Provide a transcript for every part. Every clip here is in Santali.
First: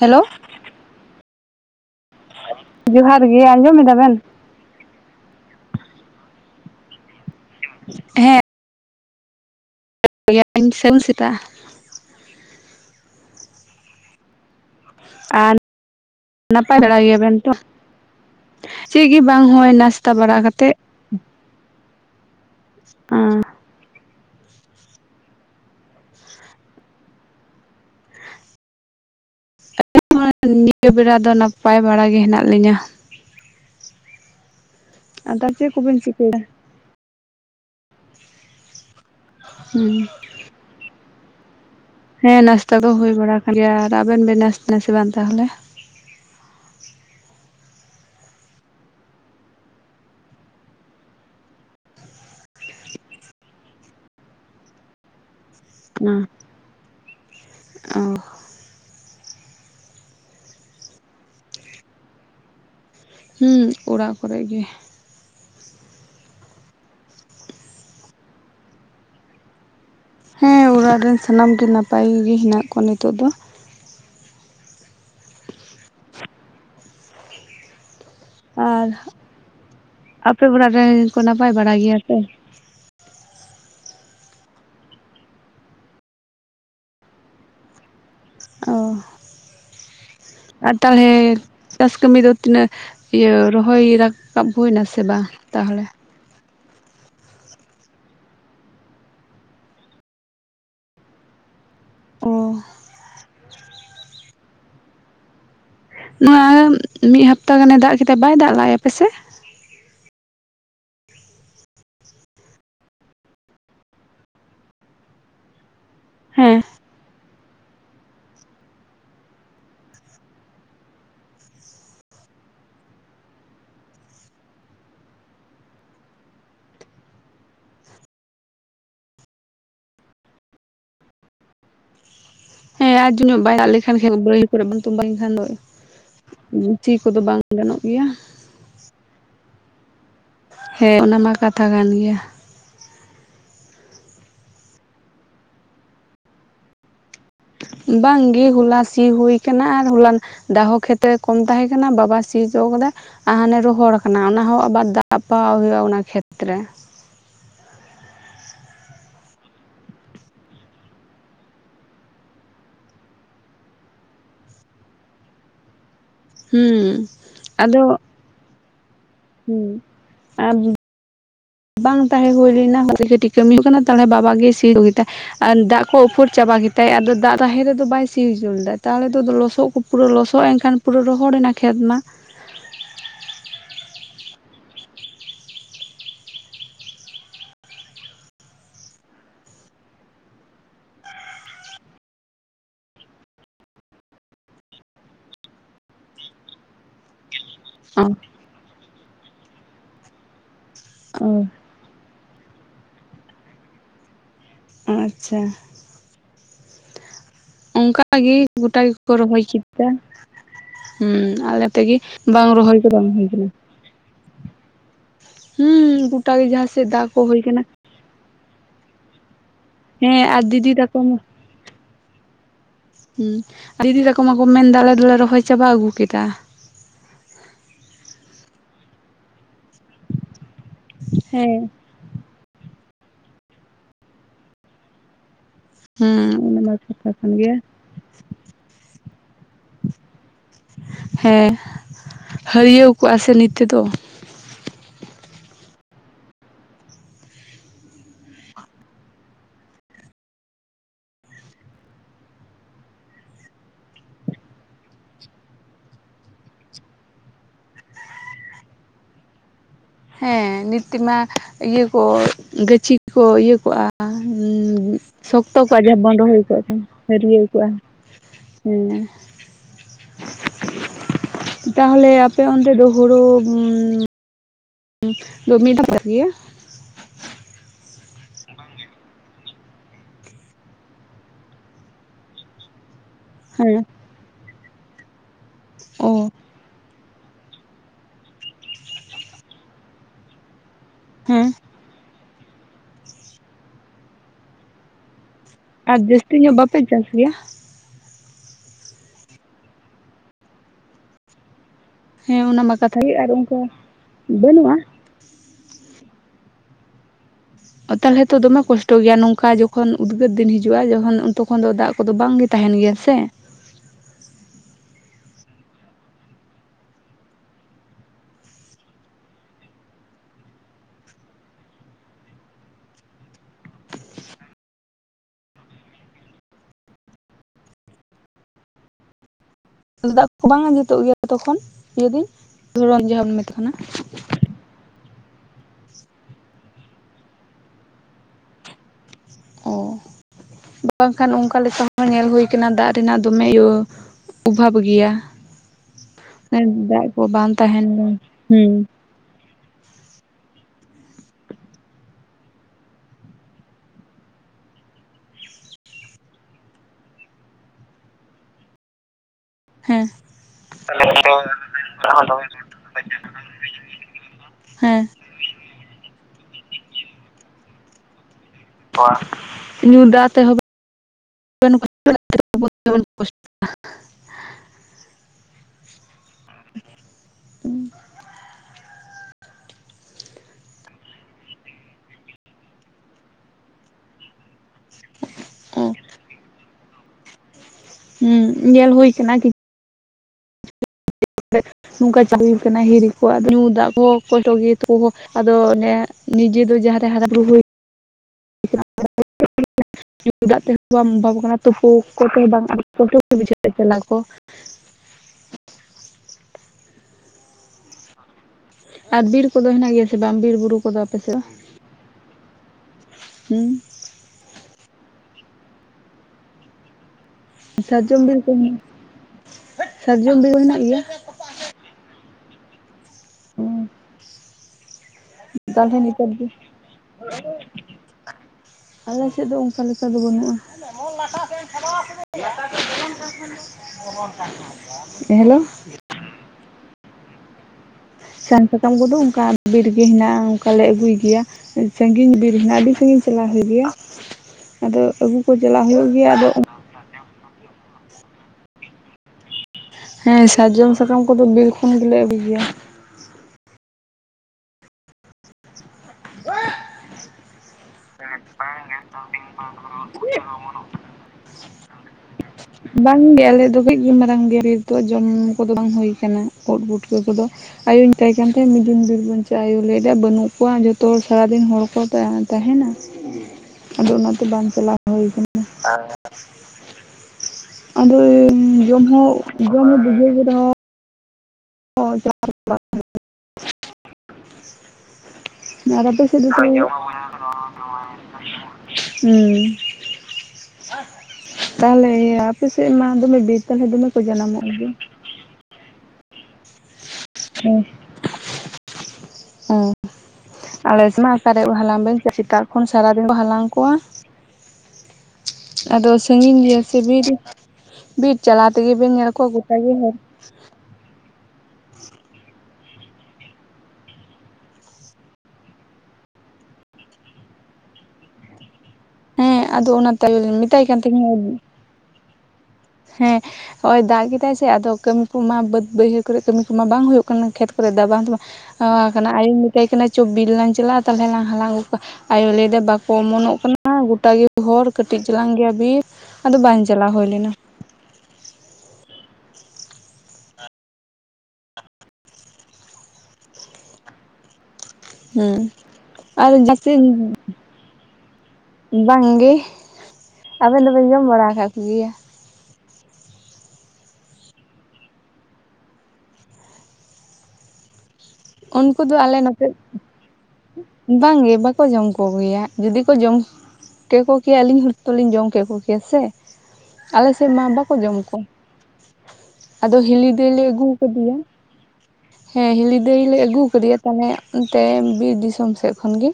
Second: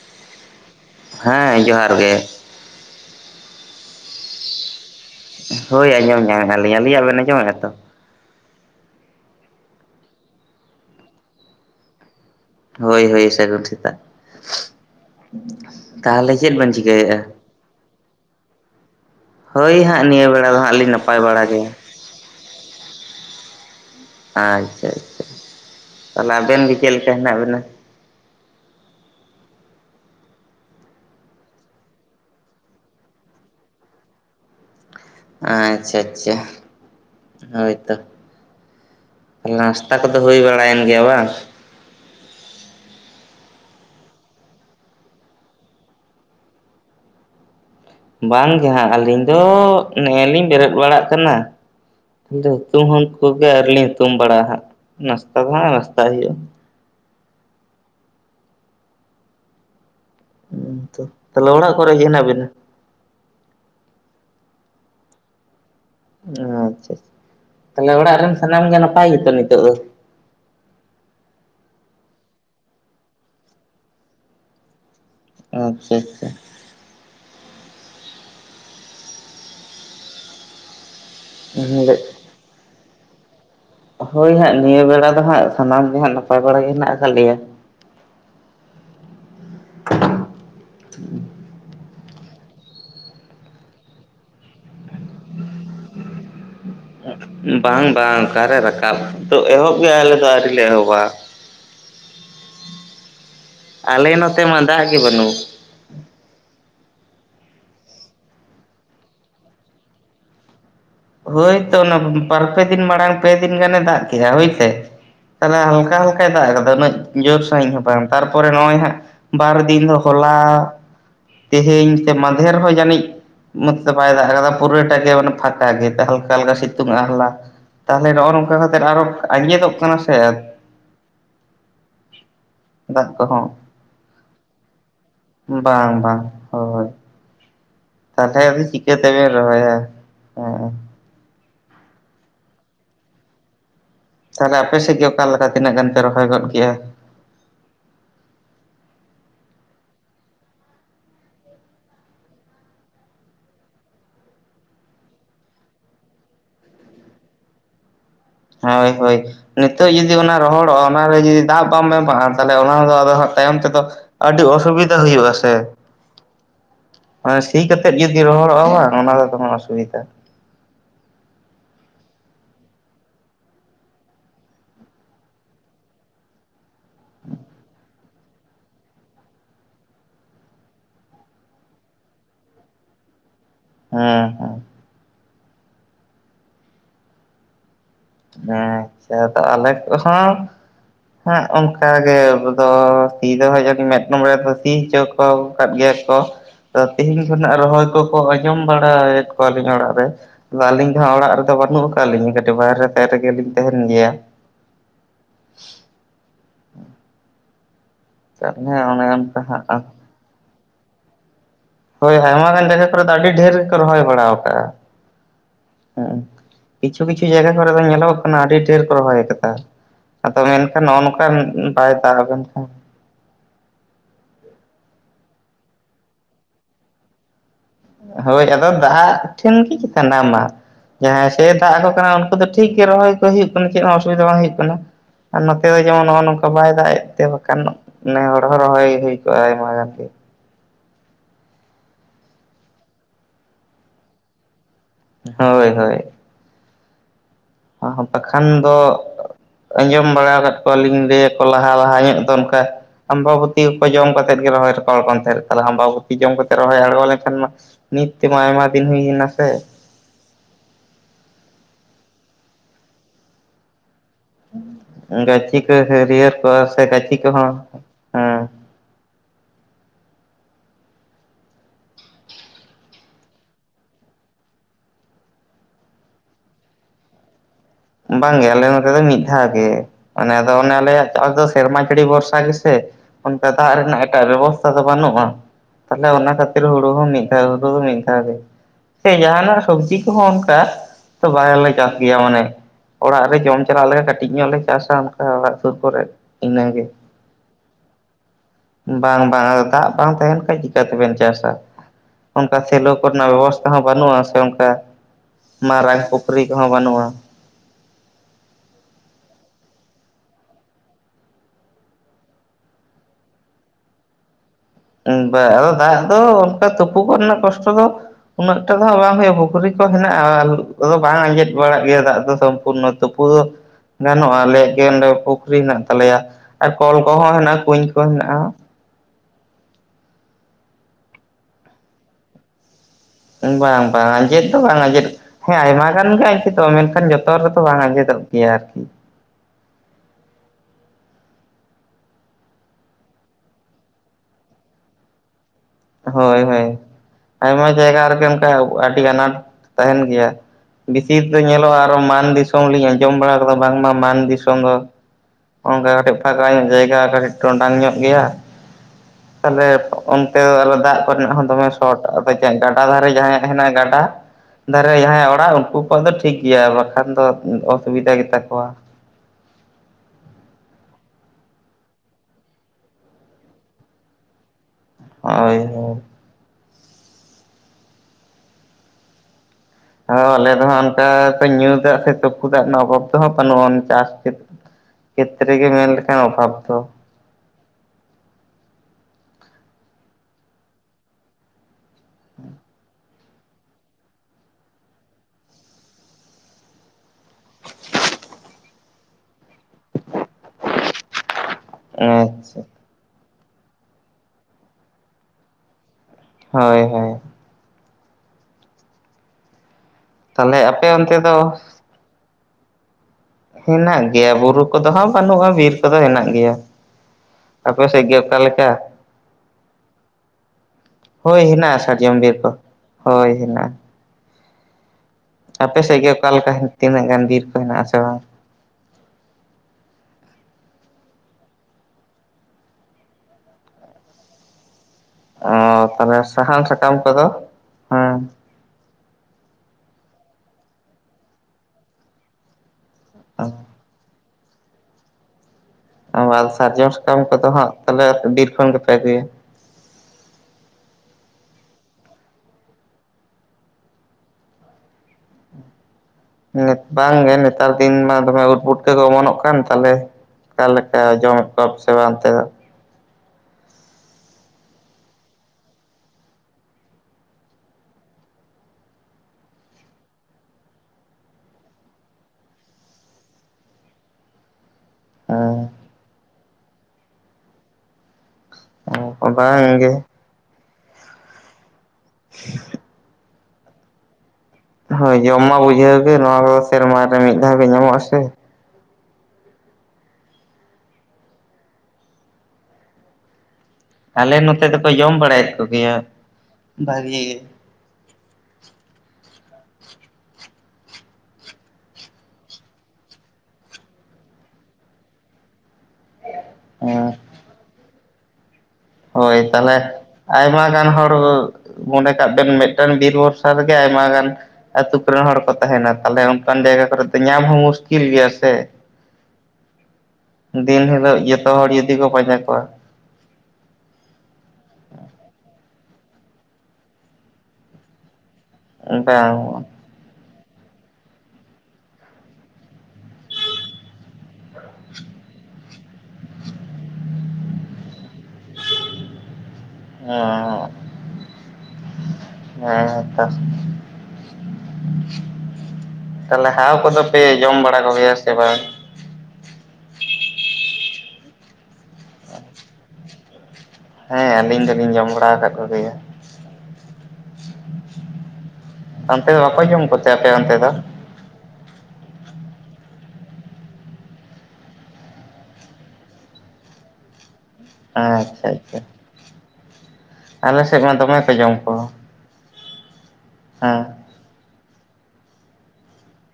[inaudible] ᱦᱮᱞᱳ ᱦᱮᱸ ᱡᱚᱦᱟᱨ ᱜᱮ ᱡᱚᱦᱟᱨ ᱜᱮ ᱟᱸᱡᱚᱢ ᱮᱫᱟ ᱵᱮᱱ ᱦᱳᱭ ᱟᱸᱡᱚᱢ ᱧᱟᱢ ᱮᱫᱟ ᱞᱤᱧ ᱟᱞᱤᱧ ᱟᱜ ᱵᱮᱱ ᱟᱸᱡᱚᱢ ᱮᱫᱟ ᱛᱚ ᱦᱮᱸ [unintelligible] ᱦᱳᱭ ᱦᱳᱭ ᱥᱟᱹᱜᱩᱱ ᱥᱮᱛᱟᱜ ᱟᱨ ᱛᱟᱦᱚᱞᱮ ᱪᱮᱫ ᱵᱮᱱ ᱱᱟᱯᱟᱭ ᱪᱤᱠᱟᱹᱭ ᱵᱟᱲᱟ ᱮᱜᱼᱟ ᱜᱮᱭᱟᱵᱮᱱ ᱛᱚ? ᱪᱮᱫ ᱜᱮ ᱵᱟᱝ ᱦᱚᱭ ᱦᱳᱭ ᱦᱟᱸᱜ ᱱᱟᱥᱛᱟ ᱱᱤᱭᱟᱹ ᱵᱟᱲᱟ ᱵᱮᱲᱟ ᱫᱚ ᱠᱟᱛᱮᱫ ᱦᱟᱸᱜ ᱞᱤᱧ ᱱᱟᱯᱟᱭ ᱵᱟᱲᱟ ᱜᱮ ᱟᱪᱪᱷᱟ ᱟᱪᱪᱷᱟ ᱛᱟᱦᱚᱞᱮ ᱟᱵᱮᱱ ᱜᱮ ᱪᱮᱫ ᱞᱮᱠᱟ ᱦᱮᱱᱟᱜ ᱵᱮᱱᱟ? [unintelligible] ᱱᱤᱭᱟᱹ ᱵᱮᱲᱟ ᱫᱚ ᱱᱟᱯᱟᱭ ᱵᱟᱲᱟ ᱜᱮ ᱦᱮᱱᱟᱜ ᱞᱤᱧᱟ [inaudible] ᱟᱫᱚ ᱪᱮᱫ ᱟᱪᱪᱷᱟ ᱠᱚᱵᱤᱱ ᱟᱪᱪᱷᱟ ᱪᱤᱠᱟᱹᱭᱫᱟ? ᱦᱳᱭ ᱛᱚ ᱛᱟᱦᱚᱞᱮ ᱱᱟᱥᱛᱟ ᱦᱩᱸ ᱠᱚᱫᱚ ᱦᱩᱭ ᱵᱟᱲᱟᱭᱮᱱ ᱜᱮᱭᱟ ᱵᱟᱝ ᱦᱮᱸ ᱱᱟᱥᱛᱟ ᱫᱚ ᱦᱩᱭ ᱵᱟᱲᱟ ᱟᱠᱟᱱ ᱜᱮᱭᱟ, ᱟᱨ ᱟᱵᱮᱱ ᱵᱮᱱ ᱱᱟᱥᱛᱟ ᱱᱟᱥᱮ ᱵᱟᱝ ᱛᱟᱦᱚᱞᱮ ᱵᱟᱝ ᱜᱮ ᱦᱟᱸᱜ ᱟᱹᱞᱤᱧ ᱫᱚ ᱱᱮᱜᱼᱮ ᱞᱤᱧ ᱵᱮᱨᱮᱫ ᱵᱟᱲᱟᱜ ᱠᱟᱱᱟ [unintelligible] ᱦᱩᱛᱩᱢ ᱦᱚᱸ ᱠᱚᱜᱮ ᱟᱹᱣᱨᱤ ᱞᱤᱧ ᱦᱩᱛᱩᱢ ᱵᱟᱲᱟᱜᱼᱟ ᱦᱟᱜ ᱱᱟᱥᱛᱟ ᱫᱚ ᱦᱟᱸᱜ ᱱᱟᱥᱛᱟᱭ ᱩᱦ ᱚᱦ ᱦᱩᱸ ᱛᱚ ᱛᱟᱦᱞᱮ ᱚᱲᱟᱜ ᱠᱚᱨᱮ ᱦᱮᱱᱟᱜ ᱵᱤᱱᱟ ᱦᱩᱸ ᱚᱲᱟᱜ ᱠᱚᱨᱮᱜ ᱜᱮ ᱟᱪᱪᱷᱟ ᱛᱟᱦᱞᱮ ᱚᱲᱟᱜ ᱨᱮᱱ ᱥᱟᱱᱟᱢ ᱜᱮ ᱱᱟᱯᱟᱭ ᱜᱮᱛᱚ ᱱᱤᱛᱚᱜ ᱫᱚ ᱦᱮᱸ ᱚᱲᱟᱜ ᱨᱮᱱ ᱥᱟᱱᱟᱢ ᱜᱮ ᱱᱟᱯᱟᱭ ᱜᱮ ᱦᱮᱱᱟᱜ ᱠᱚᱣᱟ ᱱᱤᱛᱚᱜ ᱫᱚ ᱟᱪᱪᱷᱟ ᱟᱪᱪᱷᱟ ᱟᱨ ᱟᱯᱮ ᱚᱲᱟᱜ ᱨᱮ ᱠᱚ ᱱᱟᱯᱟᱭ ᱵᱟᱲᱟ ᱟᱪᱪᱷᱟ ᱜᱮᱭᱟ ᱥᱮ ᱦᱳᱭ ᱦᱟᱸᱜ ᱱᱤᱭᱟᱹ ᱵᱮᱲᱟ ᱫᱚ ᱦᱟᱸᱜ ᱥᱟᱱᱟᱢ ᱜᱮ ᱦᱟᱸᱜ ᱱᱟᱯᱟᱭ ᱵᱮᱲᱟ ᱜᱮ ᱦᱮᱱᱟᱜ ᱟᱠᱟᱫ ᱞᱮᱭᱟ᱾ ᱚ ᱟᱨ ᱛᱟᱦᱚᱞᱮ ᱪᱟᱥ ᱠᱟᱹᱢᱤ ᱫᱚ ᱛᱤᱱᱟᱹᱜ ᱤᱭᱟᱹ ᱨᱚᱦᱚᱭ ᱨᱟᱠᱟᱵ ᱦᱩᱭᱱᱟ ᱥᱮ ᱵᱟᱝ ᱛᱟᱦᱚᱞᱮ ᱵᱟᱝ ᱵᱟᱝ ᱚᱠᱟᱨᱮ ᱨᱟᱠᱟᱵᱫᱚ ᱮᱦᱚᱵ ᱜᱮ ᱟᱞᱮ ᱫᱚ ᱟᱹᱣᱨᱤ ᱞᱮ ᱮᱦᱚᱵᱟ᱾ ᱚ ᱟᱞᱮ ᱱᱚᱛᱮ ᱢᱟ ᱫᱟᱜ-ᱜᱮ ᱵᱟᱹᱱᱩᱜ ᱱᱚᱣᱟ ᱢᱤᱫ ᱦᱟᱯᱛᱟ ᱜᱟᱱᱮ ᱫᱟᱜ ᱠᱮᱫᱟᱫ ᱵᱟᱭ ᱫᱟᱜ ᱞᱮᱫᱟ ᱟᱯᱮᱥᱮᱫ? ᱦᱳᱭᱛᱚ ᱚᱱᱟ ᱵᱟᱨᱯᱮ ᱫᱤᱱ ᱢᱟᱲᱟᱝ ᱯᱮ ᱫᱤᱱ ᱜᱟᱱᱮ ᱫᱟᱜ ᱠᱮᱜᱼᱟ ᱦᱳᱭᱥᱮ ᱛᱟᱦᱚᱞᱮ ᱦᱟᱞᱠᱟ ᱦᱟᱞᱠᱟᱭ ᱫᱟᱜ ᱦᱮᱸ ᱠᱟᱫᱟ ᱩᱱᱟᱹᱜ ᱡᱳᱨ ᱥᱟᱺᱦᱤᱡ ᱦᱟ ᱵᱟᱝ ᱛᱟᱨᱯᱚᱨᱮ ᱱᱚᱼᱚᱭ ᱦᱟᱸᱜ ᱵᱟᱨ ᱫᱤᱱ ᱫᱚ ᱦᱚᱞᱟ ᱛᱮᱦᱮᱧ ᱥᱮ ᱢᱟᱫᱷᱮᱨ ᱦᱚᱸ ᱡᱟᱹᱱᱤᱡ ᱱᱚᱛᱮ ᱵᱟᱭ ᱫᱟᱜ ᱠᱟᱫᱟ ᱯᱩᱨᱟᱹᱴᱟ ᱜᱮ ᱢᱟᱱᱮ ᱯᱷᱟᱠ [unintelligible] ᱦᱟᱞᱠᱟ ᱦᱟᱞᱠᱟ ᱥᱤᱛᱩᱝ ᱟᱦᱞᱟ ᱛᱟᱦᱚᱞᱮ ᱱᱚᱜᱼᱚ ᱱᱚᱝᱠᱟ ᱠᱟᱛᱮ ᱟᱨᱚ ᱟᱱᱡᱮᱫᱚᱜ ᱠᱟᱱᱟ ᱥᱮ [unintelligible] [unintelligible] ᱫᱟᱜ [unintelligible] ᱠᱚᱦᱚᱸ ᱵᱟᱭ [unintelligible] ᱞᱮᱠᱷᱟᱱ [unintelligible] [unintelligible] [unintelligible] [unintelligible] [unintelligible] ᱠᱷᱟᱱ ᱫᱚ ᱵᱟᱝ ᱵᱟᱝ ᱥᱤ ᱠᱚᱫᱚ ᱵᱟᱝ ᱜᱟᱱᱚᱜ ᱜᱮᱭᱟ [unintelligible] ᱦᱮᱸ ᱟᱫᱚ ᱠᱤ ᱪᱤᱠᱟᱹᱛᱮᱵᱮᱱ ᱨᱚᱦᱚᱭᱟ ᱦᱮᱸ ᱚᱱᱟ ᱢᱟ ᱠᱟᱛᱷᱟ ᱠᱟᱱ ᱜᱮᱭᱟ ᱛᱟᱦᱚᱞᱮ ᱟᱯᱮ ᱥᱮᱫ ᱜᱮ ᱚᱠᱟᱮ ᱞᱮᱠᱟ ᱛᱤᱱᱟᱹᱜ ᱜᱟᱱ ᱯᱮ ᱨᱚᱦᱚᱭ ᱜᱚᱫ ᱠᱮᱜᱼᱟ ᱵᱟᱝᱜᱮ ᱦᱚᱞᱟ ᱥᱤ ᱦᱩᱭ ᱟᱠᱟᱱᱟ ᱟᱨ ᱦᱚᱞᱟᱱ ᱫᱟᱜᱦᱚᱸ ᱠᱷᱮᱛᱨᱮ ᱠᱚᱢ ᱛᱟᱦᱮᱸ ᱠᱟᱱᱟ ᱵᱟᱵᱟ ᱥᱤ ᱦᱚᱪᱚ ᱠᱟᱫᱟᱭ ᱦᱟᱱᱮ ᱨᱚᱦᱚᱲ ᱠᱟᱱᱟ ᱚᱱᱟᱦᱚᱸ ᱟᱵᱟᱨ ᱫᱟᱜ ᱯᱟᱣᱟᱣ ᱦᱳᱭᱳᱜᱼᱟ ᱚᱱᱟ ᱠᱷᱮᱛᱨᱮ ᱦᱳᱭ ᱦᱳᱭ ᱱᱤᱛᱚᱜ ᱡᱩᱫᱤ ᱚᱱᱟ ᱨᱚᱦᱚᱲᱚᱜᱼᱟ ᱚᱱᱟᱨᱮ ᱡᱩᱫᱤ ᱫᱟᱜ ᱵᱟᱢ ᱮᱢᱟᱜᱼᱟ ᱛᱟᱦᱚᱞᱮ ᱚᱱᱟᱫᱚ ᱟᱫᱚ ᱦᱟᱸᱜ ᱛᱟᱭᱚᱢ ᱛᱮᱫᱚ ᱟᱹᱰᱤ ᱚᱥᱩᱵᱤᱫᱟ ᱦᱩᱭᱩᱜ ᱟ ᱥᱮ ᱦᱩᱸ ᱢᱟᱱᱮ ᱥᱤ ᱠᱟᱛᱮᱜ ᱟᱫᱚ ᱡᱩᱫᱤ ᱨᱚᱦᱚᱲᱚᱜᱼᱟ ᱵᱟᱝ ᱚᱱᱟ ᱫᱚ ᱛᱚᱠᱷᱚᱱ ᱦᱩᱸ ᱚᱥᱩᱵᱤᱫᱷᱟ᱾ ᱟᱨ [unintelligible] ᱵᱟᱝ ᱛᱟᱦᱮᱸ ᱦᱩᱭ ᱞᱮᱱᱟ ᱠᱟᱹᱴᱤᱡ ᱠᱟᱹᱴᱤᱢᱤ ᱥᱤ ᱦᱩᱭᱩᱜ ᱠᱟᱱᱟ ᱛᱟᱦᱚᱞᱮ ᱵᱟᱵᱟ ᱜᱮ ᱥᱤ ᱫᱟ ᱫᱟᱜ ᱠᱚ ᱩᱯᱷᱚᱨ ᱪᱟᱵᱟ ᱠᱮᱫᱛᱟᱭ ᱟᱫᱚ ᱫᱟᱜ ᱛᱟᱦᱮᱸᱱ ᱨᱮᱫᱚ ᱵᱟᱭ ᱥᱤ ᱦᱚᱪᱚ ᱞᱮᱫᱟ ᱛᱟᱦᱚᱞᱮᱛᱚ ᱟᱫᱚ ᱞᱚᱥᱚᱫ ᱯᱩᱨᱟᱹ ᱞᱚᱥᱚᱫ ᱮᱱᱠᱷᱟᱱ ᱯᱩᱨᱟᱹ ᱨᱚᱦᱚᱲᱮ ᱱᱟ ᱯᱩᱨᱟᱹᱠᱷᱮᱛ ᱢᱟ᱾ ᱦᱮᱸᱻ᱾ ᱦᱮᱸ ᱟᱪᱪᱷᱟ ᱟᱞᱮ ᱠᱚᱸᱦᱚ ᱦᱮᱸ ᱚᱱᱠᱟᱟᱜᱮ ᱟᱵᱚᱫᱚ ᱥᱤ ᱫᱚ ᱥᱤ ᱫᱚ ᱦᱟᱵᱤᱡ ᱢᱮᱫᱴᱟᱝ ᱵᱟᱨᱭᱟᱛᱚᱭ ᱥᱤ ᱦᱚᱪᱚ ᱠᱚᱨᱟᱨ ᱠᱟᱫ ᱜᱮᱭᱟ ᱠᱚ ᱛᱚ ᱛᱤᱦᱤᱧ ᱠᱷᱚᱱᱟᱜ ᱨᱚᱦᱚᱭ ᱠᱚᱠᱚ ᱟᱸᱡᱚᱢ ᱵᱟᱲᱟᱭᱮᱫ ᱠᱚᱣᱟᱞᱤᱧ ᱚᱲᱟᱜ ᱨᱮ ᱟᱫᱚ ᱟᱹᱞᱤᱧ ᱫᱚ ᱦᱟᱸᱜ ᱚᱲᱟᱜ ᱨᱮᱫᱚ ᱵᱟᱹᱱᱩᱜ ᱟᱠᱟᱫ ᱞᱤᱧᱟ ᱠᱟᱹᱴᱤᱡ ᱵᱟᱦᱨᱮ ᱥᱮᱫ ᱨᱮᱜᱮᱞᱤᱧ ᱛᱟᱦᱮᱱ ᱜᱮᱭᱟ᱾ ᱟᱪᱪᱷᱟ᱾ ᱚᱱᱠᱟ ᱜᱮ ᱛᱟᱦᱚᱞᱮ ᱜᱚᱴᱟ ᱚᱱᱮ ᱜᱮᱠᱚ ᱚᱱᱠᱟ ᱨᱚᱦᱚᱭ ᱦᱟᱸᱜ ᱠᱤᱫᱟ ᱦᱮᱸ ᱟᱞᱮ ᱛᱮᱜᱮ ᱦᱳᱭ ᱦᱳᱭ ᱵᱟᱝ ᱟᱭᱢᱟ ᱜᱟᱱ ᱨᱚᱦᱚᱭ ᱠᱚ ᱡᱟᱭᱜᱟ ᱠᱚᱨᱮ ᱵᱟᱝ ᱫᱚ ᱦᱩᱭ ᱟᱹᱰᱤ ᱠᱟᱱᱟ ᱰᱷᱮᱨ ᱜᱮᱠᱚ ᱨᱚᱦᱚᱭ ᱵᱟᱲᱟ ᱠᱟᱜᱼᱟ᱾ ᱦᱮᱸ ᱜᱚᱴᱟ ᱜᱮ ᱡᱟᱦᱟᱸ ᱥᱮᱫ ᱠᱤᱪᱷᱩ ᱫᱟᱜ ᱠᱚ ᱠᱤᱪᱷᱩ ᱦᱩᱭ ᱡᱟᱭᱜᱟ ᱠᱟᱱᱟ ᱠᱚᱨᱮ ᱫᱚ ᱧᱮᱞᱚᱜ ᱠᱟᱱᱟ ᱟᱹᱰᱤ ᱰᱷᱮᱨ ᱠᱚ ᱨᱚᱦᱚᱭ ᱠᱟᱫᱟ᱾ ᱦᱮᱸ ᱟᱫᱚ ᱟᱨ ᱫᱤᱫᱤ ᱢᱮᱱᱠᱷᱟᱱ ᱛᱟᱠᱚ ᱱᱚᱜᱼᱚ ᱱᱚᱝᱠᱟ ᱵᱟᱭ ᱫᱟᱜ ᱟᱵᱮᱱᱠᱷᱟᱱ ᱦᱩᱸᱟᱞᱮ ᱫᱤᱫᱤ ᱛᱟᱠᱚ ᱢᱟᱠᱚ ᱢᱮᱱᱫᱟ ᱟᱞᱮ ᱫᱚᱞᱮ ᱨᱚᱦᱚᱭ ᱪᱟᱵᱟ ᱟᱹᱜᱩ ᱠᱮᱫᱟ᱾ ᱦᱳᱭ ᱟᱫᱚ ᱫᱟᱜ ᱴᱷᱮᱱ ᱜᱮ ᱥᱟᱱᱟᱢᱟᱜ ᱡᱟᱦᱟᱸ ᱥᱮᱫ-ᱮ ᱦᱮᱸ ᱫᱟᱜ ᱩᱱᱠᱩ ᱫᱚ ᱴᱷᱤᱠ ᱜᱮ ᱨᱚᱦᱚᱭ ᱠᱚ ᱦᱩᱭᱩᱜ ᱠᱟᱱᱟ ᱪᱮᱫ ᱦᱚᱸ ᱚᱥᱩᱵᱤᱫᱟ ᱵᱟᱝ ᱦᱩᱭᱩᱜ ᱠᱟᱱᱟ᱾ ᱟᱨ ᱱᱚᱛᱮ ᱫᱚ ᱡᱮᱢᱚᱱ ᱦᱮᱸ ᱱᱚᱜᱼᱚ ᱱᱚᱝᱠᱟ ᱚᱱᱟ ᱵᱟᱭ ᱢᱟ ᱫᱟᱜ ᱮᱫ ᱠᱟᱛᱷᱟ ᱛᱮ ᱠᱟᱱ ᱜᱮᱭᱟ ᱵᱟᱠᱷᱟᱱ ᱱᱮ ᱦᱚᱲ ᱦᱚᱸ ᱨᱚᱦᱚᱭ ᱦᱩᱭ ᱠᱚᱜᱼᱟ ᱟᱭᱢᱟ ᱜᱟᱱ ᱜᱮ ᱦᱮᱸ ᱦᱟᱹᱭᱟᱹᱣ ᱠᱚᱜᱼᱟ ᱥᱮ ᱱᱤᱛ ᱛᱮᱫᱚ᱾ ᱦᱳᱭᱻ ᱦᱳᱭᱻ᱾ ᱵᱟᱠᱷᱟᱱ ᱫᱚ ᱟᱸᱡᱚᱢ ᱵᱟᱲᱟ ᱠᱟᱫ ᱠᱚᱣᱟᱞᱤᱧ ᱞᱟᱹᱭᱟᱠᱚ ᱞᱟᱦᱟ ᱞᱟᱦᱟ ᱧᱚᱜ ᱫᱚ ᱚᱱᱠᱟ ᱟᱢᱵᱟᱵᱚᱹᱛᱤ ᱠᱚ ᱡᱚᱢ ᱠᱟᱛᱮᱜ ᱜᱮ ᱨᱚᱦᱚᱭ ᱨᱟᱠ ᱠᱟᱱ ᱛᱟᱦᱮᱸᱱᱟ ᱛᱟᱦᱚᱞᱮ ᱟᱢᱵᱟᱵᱟᱵᱚᱛᱤ ᱡᱚᱢ ᱠᱟᱛᱮᱫ ᱨᱚᱦᱚᱭ ᱟᱬᱜᱚ ᱞᱮᱱᱠᱷᱟᱱ ᱢᱟ ᱱᱤᱛ ᱛᱮᱢᱟ ᱟᱭᱢᱟ ᱫᱤᱱ ᱦᱩᱭ ᱱᱟᱥᱮ ᱦᱮᱸ ᱱᱤᱛ ᱛᱮᱢᱟ ᱤᱭᱟᱹ ᱠᱚ ᱜᱟᱹᱪᱷᱤ ᱠᱚ ᱤᱭᱟᱹ ᱠᱚᱜᱼᱟ᱾ ᱵᱟᱝ ᱥᱚᱠᱛᱚ ᱜᱟᱹᱪᱷᱤ ᱠᱚ ᱠᱚᱜ-ᱟ ᱡᱟᱦᱟ ᱦᱟᱹᱨᱭᱟᱹᱲ ᱵᱟᱱᱰᱳᱦᱤ ᱠᱚ ᱠᱚᱜᱼᱟ, ᱠᱷᱟᱱ ᱥᱮ ᱜᱟᱹᱪᱷᱤ ᱦᱟᱹᱨᱤᱭᱟᱹ ᱠᱚᱦᱚᱸ ᱠᱚᱜᱼᱟ᱾ ᱦᱮᱸ ᱦᱮᱸ ᱛᱟᱦᱚᱞᱮ ᱟᱯᱮ ᱚᱱᱛᱮ ᱫᱚ ᱦᱩᱲᱳ ᱩᱸᱻ᱾ [unintelligible] [unintelligible] [unintelligible] ᱵᱟᱝᱜᱮ ᱟᱞᱮ ᱱᱚᱛᱮ ᱫᱚ ᱢᱤᱫ ᱫᱷᱟᱣ ᱜᱮ᱾ ᱚᱱᱮ ᱟᱫᱚ ᱚᱱᱮ ᱟᱞᱮᱭᱟᱜ ᱪᱟᱥ ᱫᱚ ᱥᱮᱨᱢᱟ ᱡᱟᱹᱲᱤ ᱵᱷᱚᱨᱥᱟ ᱜᱮᱥᱮ ᱚᱱᱠᱟ ᱫᱟᱜ ᱦᱮᱸ ᱨᱮᱱᱟᱜ ᱮᱴᱟᱜ ᱵᱮᱵᱚᱥᱛᱷᱟ ᱫᱚ ᱵᱟᱹᱱᱩᱜᱼᱟ ᱛᱟᱦᱚᱞᱮ ᱚ ᱚᱱᱟ ᱠᱷᱟᱹᱛᱤᱨ ᱦᱩᱲᱩ ᱦᱚᱸ ᱢᱤᱫ ᱪᱟᱥ ᱫᱚ ᱢᱤᱫ ᱫᱷᱟᱣ ᱜᱮ ᱡᱟᱦᱟᱱᱟᱜ ᱥᱟᱴᱚᱵᱡᱤ ᱠᱚᱦᱚ ᱚᱱᱠᱟ ᱛᱚ ᱦᱮᱸ ᱵᱟᱭᱨᱮ ᱞᱮ ᱪᱟᱜ ᱜᱮᱭᱟ ᱢᱟᱱᱮ, ᱚᱲᱟᱜ ᱨᱮ ᱡᱚᱢ ᱪᱟᱞᱟᱜ ᱞᱮᱠᱟ ᱠᱟᱹᱴᱤᱡ ᱧᱚᱜ ᱞᱮ ᱪᱟᱥᱟ ᱚᱱᱠᱟ ᱚᱲᱟᱜ ᱫᱩᱣᱟᱹᱨ ᱟᱨ ᱠᱚᱨᱮ ᱡᱟᱹᱥᱛᱤ ᱧᱚᱜ ᱤᱱᱟᱹᱜᱮ ᱵᱟᱯᱮ ᱪᱟᱥ ᱜᱮᱭᱟ ᱵᱟᱝ ᱵᱟᱝ ᱟᱫᱚ ᱫᱟᱜ ᱵᱟᱝ ᱛᱟᱦᱮᱱ ᱠᱷᱟᱡ ᱪᱤᱠᱟᱹ ᱛᱮᱵᱮᱱ ᱪᱟᱥᱟ ᱦᱮᱸ ᱚᱱᱠᱟ ᱚᱱᱟᱢᱟ ᱥᱮᱞᱳ ᱠᱟᱛᱷᱟ ᱠᱚ ᱜᱮ ᱨᱮᱱᱟᱜ ᱟᱨ ᱚᱱᱠᱟ ᱵᱮᱵᱚᱥᱛᱷᱟ ᱦᱚᱸ ᱵᱟᱹᱱᱩᱜᱼᱟ ᱥᱮ ᱚᱱᱠᱟ ᱢᱟᱨᱟᱝ ᱯᱩᱠᱷᱨᱤ ᱠᱚᱦᱚᱸ ᱵᱟᱹᱱᱩᱜᱼᱟ᱾ ᱛᱟᱦᱚᱞᱮ ᱛᱚ ᱫᱚᱢᱮ ᱠᱚᱥᱴᱚ ᱜᱮᱭᱟ ᱱᱚᱝᱠᱟ ᱡᱚᱠᱷᱚᱱ ᱩᱫᱽᱜᱟᱹᱨ ᱫᱤᱱ ᱦᱤᱡᱩᱜᱼᱟ ᱡᱚᱠᱷᱚᱱ ᱩᱱ ᱛᱚᱠᱷᱚᱱ ᱫᱚ ᱫᱟᱜ ᱠᱚᱫᱚ ᱵᱟᱝ ᱜᱮ ᱛᱟᱦᱮᱱ ᱜᱮᱭᱟ ᱥᱮ᱾ ᱱᱟ ᱟᱫᱚ ᱫᱟᱜ ᱫᱚ ᱚᱱᱠᱟ ᱛᱳᱯᱳ ᱠᱚ ᱨᱮᱱᱟᱜ ᱠᱚᱥᱴᱚ ᱫᱚ ᱩᱱᱟᱹᱜ ᱴᱟ ᱫᱚ ᱵᱟᱝ ᱦᱩᱭᱩᱜᱼᱟ ᱯᱩᱠᱷᱨᱤ ᱠᱚ ᱦᱮᱱᱟᱜᱼᱟ ᱟᱫᱚ ᱵᱟᱝ ᱟᱸᱡᱮᱫ ᱵᱟᱲᱟᱜ ᱜᱮᱭᱟ ᱫᱟᱜ ᱫᱚ ᱥᱚᱢᱯᱩᱨᱱᱚ ᱠᱩᱫᱚ ᱜᱟᱱᱚᱜᱼᱟ ᱟᱞᱮᱭᱟᱜ ᱜᱮ ᱚᱸᱰᱮ ᱯᱩᱠᱷᱨᱤ ᱦᱮᱱᱟᱜ ᱛᱟᱞᱮᱭᱟ ᱟᱨ ᱠᱚᱞ ᱠᱚᱦᱚᱸ ᱦᱮᱱᱟᱜᱼᱟ ᱠᱩᱧ ᱠᱚ ᱦᱮᱱᱟᱜᱼᱟ᱾ ᱫᱟᱜ ᱠᱚ ᱵᱟᱝ ᱟᱸᱡᱮᱛᱚᱜ ᱜᱮᱭᱟ ᱛᱚᱠᱷᱚᱱ ᱞᱟᱹᱭ ᱫᱟᱹᱤᱧ ᱫᱷᱚᱨᱚᱱ ᱡᱟᱦᱟᱸ ᱵᱚᱱ ᱢᱮᱛᱟᱜ ᱠᱟᱱᱟ ᱵᱟᱝ ᱵᱟᱝ ᱟᱸᱡᱮᱫ ᱫᱚ ᱵᱟᱝ ᱟᱸᱡᱮᱫ ᱦᱮᱸ ᱟᱭᱢᱟ ᱜᱟᱱ ᱜᱮ ᱟᱸᱡᱮᱫᱚᱜᱼᱟ᱾ ᱢᱮᱱᱠᱷᱟᱱ ᱡᱚᱛᱚ ᱨᱮᱫᱚ ᱵᱟᱝ ᱟᱸᱡᱮᱫᱚᱜ ᱜᱮᱭᱟ ᱟᱨᱠᱤ ᱚ ᱵᱟᱝᱠᱷᱟᱱ ᱚᱱᱠᱟ ᱞᱮᱠᱟ ᱦᱚᱸ ᱧᱮᱞ ᱦᱩᱭ ᱠᱟᱱᱟ ᱫᱟᱜ ᱨᱮᱱᱟᱜ ᱫᱚᱢᱮ ᱤᱭᱟᱹ᱾ ᱚᱵᱷᱟᱵ ᱜᱮᱭᱟ᱾ ᱦᱳᱭ ᱦᱳᱭ ᱫᱟᱜ ᱠᱚ ᱵᱟᱝ ᱟᱭᱢᱟ ᱛᱟᱦᱮᱱ ᱡᱟᱭᱜᱟ ᱦᱩᱸ ᱨᱮᱜᱮ ᱚᱱᱠᱟ ᱟᱹᱰᱤ ᱟᱱᱟᱴ ᱛᱟᱦᱮᱱ ᱜᱮᱭᱟ᱾ ᱵᱮᱥᱤ ᱛᱮ ᱧᱮᱞᱚᱜᱼᱟ ᱟᱨ ᱢᱟᱱ ᱫᱤᱥᱚᱢ ᱞᱤᱧ ᱟᱸᱡᱚᱢ ᱵᱟᱲᱟᱣ ᱠᱟᱫᱟ ᱵᱟᱝᱢᱟ ᱢᱟᱱ ᱫᱤᱥᱚᱢ ᱫᱚ, ᱚᱱᱠᱟ ᱠᱟᱹᱴᱤᱡ ᱯᱷᱟᱠᱟ ᱧᱚᱜ ᱡᱟᱭᱜᱟ ᱟᱨ ᱠᱟᱴᱤᱡ ᱴᱚᱸᱰᱟᱝ ᱧᱚᱜ ᱜᱮᱭᱟ᱾ ᱛᱟᱦᱞᱮ ᱦᱮᱸ ᱚᱱᱛᱮ ᱫᱚ ᱟᱨᱚ ᱫᱟᱜ ᱠᱚᱨᱮᱱᱟᱜ ᱦᱚᱸ ᱫᱚᱢᱮ ᱥᱚᱨᱚᱴ ᱟᱫᱚ ᱡᱟ ᱰᱟᱰᱟ ᱫᱷᱟᱨᱮ ᱡᱟᱦᱟᱸᱭᱟᱜ ᱦᱮᱱᱟᱜᱼᱟ ᱜᱟᱰᱟ᱾ ᱫᱟᱨᱮ ᱦᱮᱸ ᱡᱟᱦᱟᱸᱭᱟᱜ ᱚᱲᱟᱜ ᱩᱱᱠᱩ ᱠᱚᱣᱟᱜ ᱫᱚ ᱴᱷᱤᱠ ᱜᱮᱭᱟ ᱵᱟᱠᱷᱟᱱ ᱫᱚ ᱩᱸ ᱚᱥᱩᱵᱤᱫᱟ ᱜᱮᱛᱟ ᱠᱚᱣᱟ᱾ ᱵᱟ ᱧᱩ ᱫᱟᱜ ᱛᱮᱦᱚᱸ [inaudible] ᱟᱭ ᱦᱳᱭ᱾ ᱦᱚᱸ ᱟᱞᱮ ᱫᱚ ᱦᱟᱸᱜ ᱚᱱᱠᱟ ᱛᱚ ᱧᱩ ᱫᱟᱜ ᱥᱮ ᱛᱳᱯᱩᱫ ᱫᱟᱜ ᱨᱮᱱᱟᱜ ᱚᱵᱷᱟᱵᱽ ᱫᱚ ᱦᱟᱸᱜ ᱵᱟᱹᱱᱩᱜ, ᱚᱱ ᱪᱟᱥ ᱛᱮᱫ [inaudible] ᱠᱷᱮᱛ ᱨᱮᱜᱮ ᱢᱮᱱ ᱞᱮᱠᱷᱟᱱ ᱚᱵᱷᱟᱵᱽ ᱫᱚ᱾ ᱦᱩᱸ ᱧᱮᱞ ᱦᱩᱭ ᱠᱟᱱᱟ ᱠᱤ [inaudible] ᱱᱚᱝᱠᱟ ᱪᱟᱹᱪᱩᱣ ᱠᱟᱱᱟ ᱦᱤᱨᱤ ᱠᱚ ᱟᱫᱚ ᱧᱩᱭ ᱫᱟᱜ ᱠᱚ ᱛᱚᱴᱚ ᱜᱮ ᱛᱟᱠᱩ ᱫᱚ ᱟᱫᱚ ᱚᱱᱮ ᱱᱤᱡᱮ ᱫᱚ ᱡᱟᱦᱟᱸ ᱨᱮ ᱦᱟᱨᱟ ᱵᱩᱨᱩ ᱦᱩᱭ [inaudible] ᱧᱩᱭ ᱫᱟᱜ ᱛᱮ ᱵᱟᱢ ᱚᱵᱷᱟᱵ ᱠᱟᱱᱟ ᱛᱩᱯᱩ ᱠᱚᱛᱮ ᱟᱪᱪᱷᱟ ᱵᱟᱝ ᱟᱨᱩᱯ [inaudible] ᱵᱩᱡᱷᱟᱜᱼᱟ ᱪᱟᱞᱟᱜ ᱠᱚ᱾ ᱦᱳᱭ ᱦᱳᱭ᱾ ᱟᱨ ᱵᱤᱨ ᱠᱚᱫᱚ ᱦᱮᱱᱟᱜ ᱜᱮᱭᱟ ᱥᱮ ᱵᱟᱝ ᱛᱟᱦᱚᱞᱮ ᱵᱤᱨᱼᱵᱩᱨᱩ ᱠᱚᱫᱚ ᱚᱱᱛᱮ ᱟᱯᱮ ᱫᱚ ᱥᱮ ᱚ᱾ ᱦᱮᱱᱟᱜ ᱜᱮᱭᱟ ᱵᱩᱨᱩ ᱠᱚᱫᱚ ᱦᱟᱸᱜ ᱵᱟᱹᱱᱩᱜᱼᱟ ᱵᱤᱨ ᱠᱚᱫᱚ ᱦᱮᱱᱟᱜ ᱜᱮᱭᱟ᱾ ᱟᱯᱮ ᱥᱮᱫ ᱜᱮ ᱥᱟᱨᱡᱚᱢ ᱚᱠᱟ ᱵᱤᱨ ᱠᱚ ᱞᱮᱠᱟ ᱢᱮᱱᱟ, ᱥᱟᱨᱡᱚᱢ ᱵᱤᱨ ᱦᱚᱸ ᱢᱮᱱᱟᱜ ᱜᱮᱭᱟ? ᱦᱳᱭ ᱦᱮᱱᱟᱜᱼᱟ ᱥᱟᱨᱡᱚᱢ ᱵᱤᱨ ᱠᱚ᱾ ᱦᱳᱭ ᱦᱮᱱᱟᱜᱼᱟ᱾ ᱟᱯᱮ ᱛᱟᱦᱚᱞᱮ ᱥᱮᱫ ᱜᱮ ᱚᱠᱟ ᱱᱮᱛᱟᱨ ᱫᱚ ᱞᱮᱠᱟ ᱛᱤᱱᱟᱹᱜ ᱜᱟᱱ ᱵᱤᱨ ᱠᱚ ᱦᱮᱱᱟᱜ ᱟᱥᱮ ᱵᱟᱝ ᱟᱞᱮ ᱥᱮᱫ ᱫᱚ ᱚᱱᱠᱟ ᱞᱮᱠᱟ ᱫᱚ ᱵᱟᱹᱱᱩᱜᱼᱟ ᱞᱟᱴᱟ ᱥᱮᱫ ᱪᱟᱵᱟᱣ ᱟᱠᱟᱱᱟ ᱵᱚᱞ [inaudible] ᱚ ᱛᱟᱦᱞᱮ ᱥᱟᱦᱟᱱ ᱥᱟᱠᱟᱢ ᱠᱚᱫᱚ ᱦᱮᱸ ᱥᱟᱱ ᱥᱟᱠᱟᱢ ᱠᱚᱫᱚ ᱚᱱᱠᱟ ᱵᱤᱨ ᱜᱮ ᱦᱮᱱᱟᱜᱼᱟ ᱚᱱᱠᱟ ᱞᱮ ᱟᱹᱜᱩᱭ ᱜᱮᱭᱟ ᱥᱟᱜᱤᱧ ᱵᱤᱨ ᱦᱮᱱᱟᱜᱼᱟ ᱟᱹᱰᱤ ᱥᱟᱸᱜᱤᱧ ᱪᱟᱞᱟᱣ ᱦᱩᱭᱩᱜ ᱜᱮᱭᱟ, ᱟᱫᱚ ᱟᱹᱜᱩ ᱠᱚ ᱪᱟᱞᱟᱣ ᱦᱩᱭᱩᱜ, ᱜᱮᱭᱟ ᱟᱢᱟᱞ ᱟᱫᱚ ᱥᱟᱨᱡᱚᱢ ᱥᱟᱠᱟᱢ ᱠᱚᱫᱚ ᱦᱟᱸᱜ ᱛᱟᱞᱮ ᱵᱤᱨ ᱠᱷᱚᱱ ᱜᱮᱯᱮ ᱟᱹᱜᱩᱭᱟ? ᱦᱮᱸ, ᱥᱟᱡᱡᱚᱢ ᱥᱟᱠᱟᱢ ᱠᱚᱫᱚ ᱵᱤᱨ ᱠᱷᱚᱱ ᱜᱮᱞᱮ ᱟᱹᱜᱩᱭ ᱜᱮᱭᱟ᱾ [unintelligible] ᱵᱟᱝ ᱜᱮ ᱱᱮᱛᱟᱨ ᱫᱤᱱ ᱢᱟ ᱫᱚᱢᱮ ᱯᱩᱴᱼᱼ ᱯᱩᱴᱠᱟᱹ ᱠᱚ ᱚᱢᱚᱱᱚᱜ ᱠᱟᱱ ᱛᱟᱦᱚᱞᱮ ᱚᱠᱟ ᱞᱮᱠᱟ ᱡᱚᱢᱮᱫ ᱠᱚᱣᱟ ᱥᱮ ᱵᱟᱝ ᱚᱱᱛᱮ ᱫᱚ ᱵᱟᱝ ᱜᱮ ᱟᱞᱮ ᱫᱚ ᱠᱟᱹᱡᱜ ᱢᱟᱨᱟᱝ ᱜᱮᱭᱟ ᱱᱤᱛᱚᱜ ᱡᱚᱢ ᱠᱚᱫᱚ ᱵᱟᱝ ᱦᱩᱭ ᱠᱟᱱᱟ ᱩᱫ ᱯᱩᱴᱠᱟᱹ ᱠᱚᱫᱚ ᱟᱭᱳᱧ ᱢᱮᱛ ᱠᱟᱱ ᱛᱟᱦᱮᱸᱫ ᱢᱤᱫ ᱫᱤᱱ ᱵᱤᱨ ᱵᱚᱱᱧᱪ ᱟᱭᱳ ᱞᱟᱹᱭᱫᱭᱟ ᱵᱟᱹᱱᱩᱜ ᱠᱚᱣᱟ ᱡᱚᱛᱚ ᱦᱚᱲ ᱥᱟᱨᱟᱫᱤᱱ ᱦᱚᱲ ᱠᱚ ᱛᱟᱦᱮᱱᱟ᱾ ᱟᱫᱚ ᱚᱱᱟᱛᱮ ᱵᱟᱝ ᱪᱟᱞᱟᱣ ᱦᱩᱭ ᱠᱟᱱᱟ ᱟᱫᱚ ᱡᱚᱢ ᱦᱚᱸ ᱦᱮᱸ ᱡᱚᱢ ᱦᱚᱸ ᱵᱟᱝᱜᱮ ᱵᱩᱡᱟᱹᱣ ᱜᱮ ᱨᱮᱦᱚ, ᱦᱳᱭ [inaudible] ᱦᱳᱭ, ᱡᱚᱢ ᱢᱟ ᱵᱩᱡᱷᱟᱹᱣ ᱜᱮ, ᱱᱚᱣᱟ ᱠᱚ ᱥᱮᱨᱢᱟ ᱨᱮ ᱢᱤᱫ ᱫᱷᱟᱣ ᱜᱮ ᱧᱟᱢᱚᱜᱼᱟ, ᱥᱮ᱾ ᱩᱸ, ᱛᱟᱦᱞᱮ ᱤᱭᱟᱹ ᱟᱯᱮ ᱥᱮᱜ ᱢᱟ ᱫᱚᱢᱮ ᱵᱤᱡ ᱟᱞᱮ ᱱᱚᱛᱮ ᱫᱚᱠᱚ ᱡᱚᱢ ᱵᱟᱲᱟᱭᱮᱫ ᱠᱚᱜᱮᱭᱟ ᱵᱷᱟᱜᱤ ᱜᱮ, ᱦᱩᱸ, ᱚ ᱾ ᱟᱞᱮ ᱥᱮᱫᱢᱟ ᱚᱠᱟᱨᱮ ᱩᱫ ᱦᱟᱞᱟᱝ ᱵᱮᱱ ᱥᱮ ᱥᱮᱛᱟᱜ ᱠᱷᱚᱱ ᱥᱟᱨᱟᱫᱤᱱ ᱵᱚᱱ ᱦᱟᱞᱟᱝ ᱠᱚᱣᱟ, ᱟᱫᱚ ᱥᱟᱺᱜᱤᱧ ᱜᱮᱭᱟ ᱥᱮ ᱦᱮᱸ ᱵᱤᱨ, ᱵᱤᱨ ᱪᱟᱞᱟᱣ ᱛᱮᱜᱮ ᱵᱮᱱ ᱧᱮᱞ ᱦᱳᱭ ᱠᱚᱣᱟ ᱜᱚᱴᱟᱮ ᱛᱟᱦᱚᱞᱮ ᱦᱚᱲ, ᱟᱭᱢᱟ ᱜᱟᱱ ᱦᱚᱲ ᱢᱚᱱᱮ ᱠᱟᱜ ᱵᱮᱱ ᱢᱤᱫᱴᱟᱝ ᱵᱤᱨ ᱵᱷᱚᱨᱥᱟ ᱨᱮᱜᱮ ᱟᱭᱢᱟ ᱜᱟᱱ, ᱟᱛᱩ ᱠᱚᱨᱮᱱ ᱦᱚᱲ ᱠᱚ ᱛᱟᱦᱮᱸᱱᱟ ᱛᱟᱦᱞᱮ ᱚᱱᱠᱟᱱ ᱡᱟᱭᱜᱟ ᱠᱚᱨᱮ ᱫᱚ ᱧᱟᱢ ᱦᱚᱸ ᱢᱩᱥᱠᱤᱞ ᱜᱮᱭᱟ ᱥᱮ, ᱦᱮᱸ ᱟᱫᱚ ᱚᱱᱟ ᱫᱤᱱ ᱦᱤᱞᱳᱜ ᱡᱚᱛᱚ ᱦᱚᱲ ᱡᱩᱫᱤ ᱠᱚ ᱯᱟᱸᱡᱟ ᱠᱚᱣᱟ, ᱦᱮᱸ ᱾ ᱱᱚᱜᱼᱚᱭ ᱫᱟᱜ ᱠᱮᱫᱟᱭ ᱥᱮ ᱟᱫᱚ ᱠᱟᱹᱢᱤ ᱠᱚᱢᱟ ᱵᱟᱹᱫ ᱵᱟᱹᱭᱦᱟᱹᱲ ᱠᱚᱨᱮ ᱠᱟᱹᱢᱤ ᱠᱚᱢᱟ ᱵᱟᱝ ᱦᱩᱭᱩᱜ ᱠᱟᱱᱟ, ᱠᱷᱮᱛ ᱠᱚᱨᱮ ᱫᱟᱜ ᱵᱟᱝ ᱛᱚᱸᱵᱟ ᱦᱟᱶᱟᱣ ᱠᱟᱱᱟ ᱟᱭᱳᱭ ᱵᱟᱝ ᱢᱮᱛᱟᱭ ᱠᱟᱱᱟ ᱪᱚ ᱵᱤᱨ ᱞᱟᱝ ᱪᱟᱞᱟᱜᱼᱟ ᱛᱟᱞᱦᱮ ᱞᱟᱝ ᱦᱟᱞᱟᱝ ᱟᱹᱜᱩ ᱠᱚᱣᱟ ᱾ ᱟᱭᱳᱭ ᱞᱟᱹᱭ ᱫᱟᱭ ᱵᱟᱠᱚ ᱚᱢᱚᱱᱚᱜ ᱠᱟᱱᱟ ᱜᱚᱴᱟ ᱜᱮ ᱦᱚᱲ ᱠᱟᱹᱴᱤᱡ ᱪᱟᱞᱟᱝ ᱜᱮᱭᱟ ᱵᱤᱨ, ᱟᱫᱚ ᱵᱟᱝ ᱪᱟᱞᱟᱣ ᱦᱳᱭ ᱞᱮᱱᱟ, [inaudible] ᱚᱻ ᱦᱮᱸ ᱛᱚ ᱦᱮᱸ ᱾ ᱛᱟᱦᱚᱞᱮ ᱟᱨ ᱦᱟᱣ ᱠᱚᱫᱚ ᱯᱮ ᱡᱚᱢ ᱵᱟᱲᱟ ᱠᱚᱜᱮᱭᱟ ᱥᱮ ᱵᱟᱝ? ᱵᱟᱝ ᱜᱮ, ᱟᱵᱮᱱ ᱫᱚᱵᱮᱱ ᱡᱚᱢ ᱵᱟᱲᱟ ᱟᱠᱟᱫ ᱠᱚ ᱜᱮᱭᱟ? ᱦᱮᱸ ᱟᱞᱤᱧ ᱫᱚᱞᱤᱧ ᱡᱚᱢ ᱵᱟᱲᱟ ᱟᱠᱟᱫ ᱠᱚᱜᱮᱭᱟ, ᱩᱱᱠᱩ ᱚᱱᱛᱮ ᱫᱚ ᱵᱟᱠᱚ ᱡᱮᱢ ᱠᱚᱚᱛ ᱟᱯᱮ ᱚᱱᱛᱮ ᱫᱚ, ᱵᱟᱝ ᱜᱮ ᱵᱟᱠᱚ ᱡᱚᱢ ᱠᱚᱜᱮᱭᱟ ᱡᱩᱫᱤ ᱠᱚ ᱡᱚᱢ ᱠᱮ ᱠᱚ ᱠᱮᱭᱟ ᱟᱹᱞᱤᱧ ᱦᱚᱛᱚ ᱞᱤᱧ ᱡᱚᱢ ᱠᱮ ᱠᱚ ᱠᱮᱭᱟ ᱥᱮ ᱟᱞᱮ ᱥᱮᱫ ᱢᱟ ᱵᱟ ᱟᱪᱪᱷᱟ ᱟᱪᱪᱷᱟ ᱾ ᱟᱫᱚ ᱦᱤᱞᱤ ᱫᱟᱹᱭ ᱞᱮ ᱟᱹᱜᱩ ᱫᱚᱢᱮ ᱠᱚ ᱠᱟᱫᱮᱭᱟ, ᱡᱚᱢ ᱠᱚ ᱦᱮᱸ ᱦᱤᱞᱤ ᱫᱟᱹᱭ ᱞᱮ ᱟᱹᱜᱩ ᱦᱮᱸ ᱠᱟᱫᱮᱭᱟ ᱛᱟᱦᱞᱮ ᱚᱱᱛᱮ ᱵᱤᱨ ᱫᱤᱥᱚᱢ ᱥᱮᱫ ᱠᱷᱚᱱ ᱜᱮ,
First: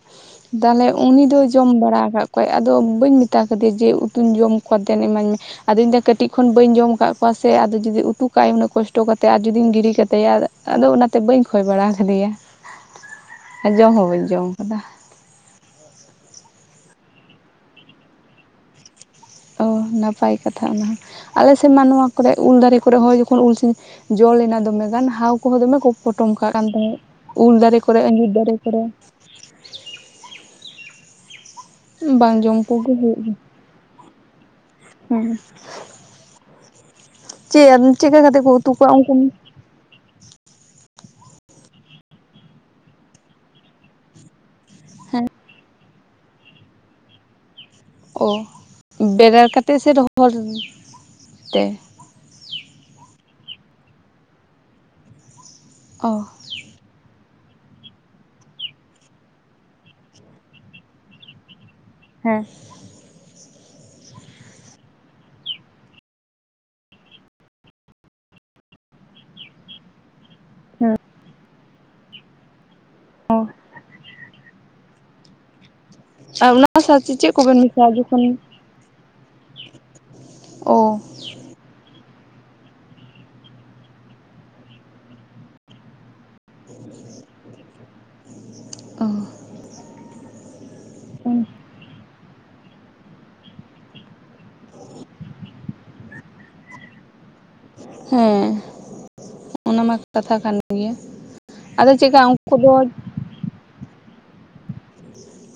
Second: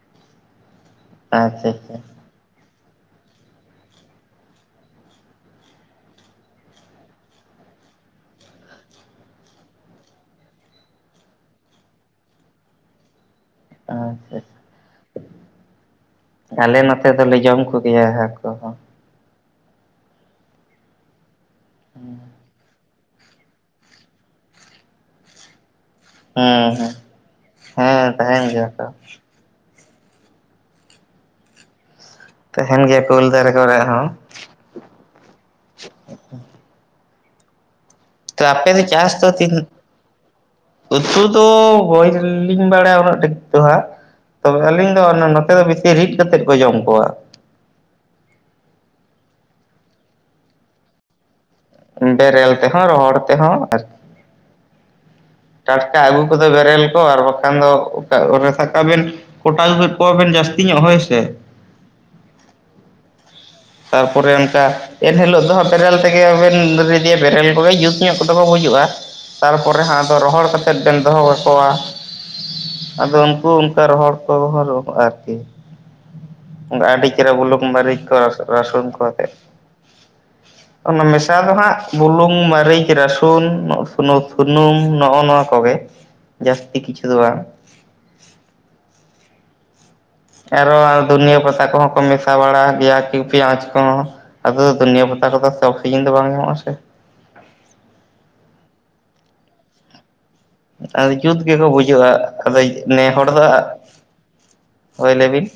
ᱛᱟᱞᱮ ᱩᱱᱤ ᱫᱚᱭ ᱟᱪᱪᱷᱟ ᱡᱚᱢ ᱟᱪᱪᱷᱟ ᱵᱟᱲᱟ ᱠᱟᱫ ᱠᱚᱣᱟᱭ ᱟᱫᱚ ᱵᱟᱹᱧ ᱢᱮᱛᱟ ᱠᱟᱫᱮᱭᱟ ᱡᱮ ᱩᱛᱩᱧ ᱡᱚᱢ ᱠᱚᱣᱟ ᱫᱮᱱ ᱤᱢᱟᱹᱧ ᱢᱮ, ᱟᱫᱚ ᱤᱧ ᱫᱚ ᱠᱟᱹᱴᱤᱡ ᱠᱷᱚᱱ ᱵᱟᱹᱧ ᱡᱚᱢ ᱟᱠᱟᱫ ᱠᱚᱣᱟ ᱥᱮ, ᱟᱫᱚ ᱡᱩᱫᱤ ᱩᱛᱩ ᱠᱟᱜᱼᱟᱭ ᱩᱱᱟᱹᱜ ᱠᱚᱥᱴᱚ ᱠᱟᱛᱮᱫ ᱟᱨ ᱡᱩᱫᱤᱧ ᱜᱤᱰᱤ ᱠᱟᱛᱟᱭᱟ ᱟᱫᱚ ᱚᱱᱟᱛᱮ ᱵᱟᱹᱧ ᱠᱷᱚᱭ ᱵᱟᱲᱟ ᱟᱠᱟᱫᱮᱭᱟ ᱟᱨ ᱡᱚᱢ ᱦᱚᱸ ᱵᱟᱹᱧ ᱟᱪᱪᱷᱟ ᱡᱚᱢ ᱟᱠᱟᱫᱟ, ᱟᱞᱮ ᱱᱚᱛᱮ ᱫᱚᱞᱮ ᱡᱚᱢ ᱠᱚᱜᱮᱭᱟ ᱦᱟᱹᱠᱩ ᱦᱚᱸ ᱚ ᱱᱟᱯᱟᱭ ᱠᱟᱛᱷᱟ ᱚᱱᱟ, ᱟᱞᱮ ᱥᱮᱫ ᱢᱟ ᱱᱚᱣᱟ ᱠᱚᱨᱮ ᱩᱞ ᱫᱟᱨᱮ ᱠᱚᱨᱮ ᱦᱚᱸ ᱡᱚᱠᱷᱚᱱ ᱩᱞ ᱥᱤᱧ ᱡᱚ ᱞᱮᱱᱟ ᱫᱚᱢᱮ ᱜᱟᱱ ᱦᱟᱣ ᱠᱚᱦᱚᱸ ᱫᱚᱢᱮ ᱠᱚ ᱯᱚᱴᱚᱢ ᱠᱟᱜ ᱠᱟᱱ ᱦᱮᱸ ᱦᱮᱸ ᱛᱟᱦᱮᱸᱜ ᱩᱞ ᱫᱟᱨᱮ ᱠᱚᱨᱮ ᱦᱮᱸ ᱟᱸᱡᱤᱨ ᱛᱟᱦᱮᱱ ᱫᱟᱨᱮ ᱜᱮᱭᱟ ᱠᱚᱨᱮ᱾ ᱠᱚ ᱵᱟᱝ ᱡᱚᱢ ᱛᱟᱦᱮᱸᱱ ᱠᱚᱜᱮ ᱜᱮᱭᱟ ᱯᱮ ᱩᱞ ᱫᱟᱨᱮ ᱠᱚᱨᱮ ᱦᱚᱸ᱾ ᱦᱩᱸ᱾ ᱪᱮᱜ ᱟᱢ ᱪᱮᱜᱠᱟ ᱠᱟ ᱛᱚ ᱟᱯᱮ ᱫᱚ ᱪᱟᱥ ᱛᱚ ᱛᱤᱱ ᱩᱛᱩ ᱫᱚ ᱦᱳᱭ ᱞᱤᱧ ᱵᱟᱲᱟ ᱩᱱᱟᱹᱜ ᱴᱷᱤᱠ ᱫᱚ ᱦᱟᱸᱜ᱾ ᱛᱚᱵᱮ ᱟᱹᱞᱤᱧ ᱫᱚ ᱦᱮᱸ ᱱᱚ-ᱱᱚᱛᱮ ᱫᱚ ᱵᱮᱥᱤ ᱨᱤᱫᱽ ᱠᱟᱛᱮᱜ ᱠᱚ ᱡᱚᱢ ᱠᱚᱣᱟ᱾ ᱚ, ᱵᱮᱨᱮᱞ ᱠᱟᱛᱮᱜ ᱥᱮ ᱨᱚᱦᱚᱲ ᱛᱮ? ᱵᱮᱨᱮᱞ ᱛᱮᱦᱚᱸ ᱨᱚᱦᱚᱸᱲ ᱛᱮᱦᱚᱸ ᱟᱨ ᱴᱟᱴᱠᱟ ᱚ ᱟᱹᱜᱩ ᱠᱚᱫᱚ ᱵᱮᱨᱮᱞ ᱠᱚ ᱟᱨ ᱵᱟᱠᱷᱟᱱ ᱫᱚ ᱚᱠᱟ ᱠᱚᱨᱮ ᱥᱟᱵ ᱠᱟᱜ ᱵᱮᱱ ᱠᱚᱴᱟ ᱟᱹᱜᱩ ᱠᱮᱫ ᱠᱚᱣᱟᱵᱤᱱ ᱡᱟᱹᱥᱛᱤ ᱧᱚᱜ ᱦᱳᱭ ᱥᱮ, ᱦᱮᱸ ᱾ ᱛᱟᱨᱯᱚᱨᱮ ᱚᱱᱠᱟ ᱮᱱ ᱦᱤᱞᱳᱜ ᱫᱚ ᱦᱟᱸᱜ ᱵᱮᱨᱮᱞ ᱛᱮᱜᱮ ᱵᱮᱱ ᱨᱤᱫᱤᱭᱟ ᱵᱮᱨᱮᱞ ᱠᱚ ᱜᱮ ᱡᱩᱛ ᱧᱚᱜ ᱠᱚᱫᱚ ᱠᱚ ᱜᱩᱡᱩᱜᱼᱟ᱾ ᱛᱟᱨᱯᱚᱨᱮ ᱦᱚᱸ ᱟᱫᱚ ᱨᱚᱦᱚᱲ ᱠᱟᱛᱮᱫ ᱦᱮᱸ ᱵᱮᱱ ᱫᱚᱦᱚ ᱠᱟᱠᱚᱣᱟ᱾ ᱟᱫᱚ ᱩᱱᱠᱩ ᱚᱱᱠᱟ ᱨᱚᱦᱚᱲ ᱠᱚ ᱨᱚᱦᱚᱲ ᱠᱚ ᱟᱨ ᱠᱤ᱾ ᱟᱨ ᱚᱱᱟ ᱟ. ᱥᱟᱶ ᱰᱤ ᱪᱮᱫ ᱪᱮᱨᱦᱟ ᱠᱚᱵᱮᱱ ᱵᱩᱞᱩᱝ ᱢᱮᱥᱟᱭᱟ ᱢᱟᱨᱤᱡ ᱠᱚ ᱡᱚᱠᱷᱚᱱ ᱨᱟᱥᱚ ᱨᱟᱥᱩᱱ ᱠᱚ ᱟᱛᱮ, ᱚ ᱚᱱᱟ ᱢᱮᱥ ᱪᱟ ᱫᱚ ᱦᱟᱸᱜ ᱵᱩᱞᱩᱝ, ᱢᱟᱨᱤᱪ, ᱨᱟᱹᱥᱩᱱ, ᱥᱩᱱᱩᱛ-ᱥᱩᱱᱩᱢ ᱱᱚᱜᱼᱚ ᱱᱚᱣᱟ ᱠᱚᱜᱮ᱾ ᱡᱟᱹᱥᱛᱤ ᱠᱤᱪᱷᱩ ᱫᱚ ᱵᱟᱝ᱾ ᱚᱼᱦᱮᱸ ᱟᱨᱦᱚᱸ ᱫᱷᱩᱱᱤᱭᱟᱹ ᱯᱟᱛᱟ ᱠᱚᱦᱚᱸ ᱠᱚ ᱢᱮᱥᱟ ᱵᱟᱹᱲᱟ ᱜᱮᱹᱭᱟ ᱯᱮᱸᱭᱟᱡᱽ ᱠᱚᱦᱚᱸ ᱟᱫᱚ ᱫᱷᱩᱱᱤᱭᱟᱹ ᱯᱟᱛᱟ ᱠᱚᱫᱚᱹ ᱥᱤᱡᱤᱱ ᱫᱚ ᱵᱟᱝᱹ ᱧᱟᱢᱚᱜ ᱟ ᱥᱮ ᱦᱮᱸ ᱚᱱᱟ ᱢᱟ ᱠᱟᱛᱷᱟ ᱠᱟᱱ᱾ ᱜᱮᱭᱟ ᱟᱫᱚ ᱡᱩᱛ ᱜᱮᱠᱚ ᱟᱫᱚ ᱵᱩᱡᱩᱜᱼᱟ ᱪᱮᱫᱠᱟ ᱩᱱᱠᱩ ᱟᱼᱫᱚᱭ ᱫᱚ ᱱᱮ ᱦᱚᱲ ᱫᱚ ᱟᱜ, ᱦᱳᱭ ᱞᱟᱹᱭ ᱵᱤᱱ᱾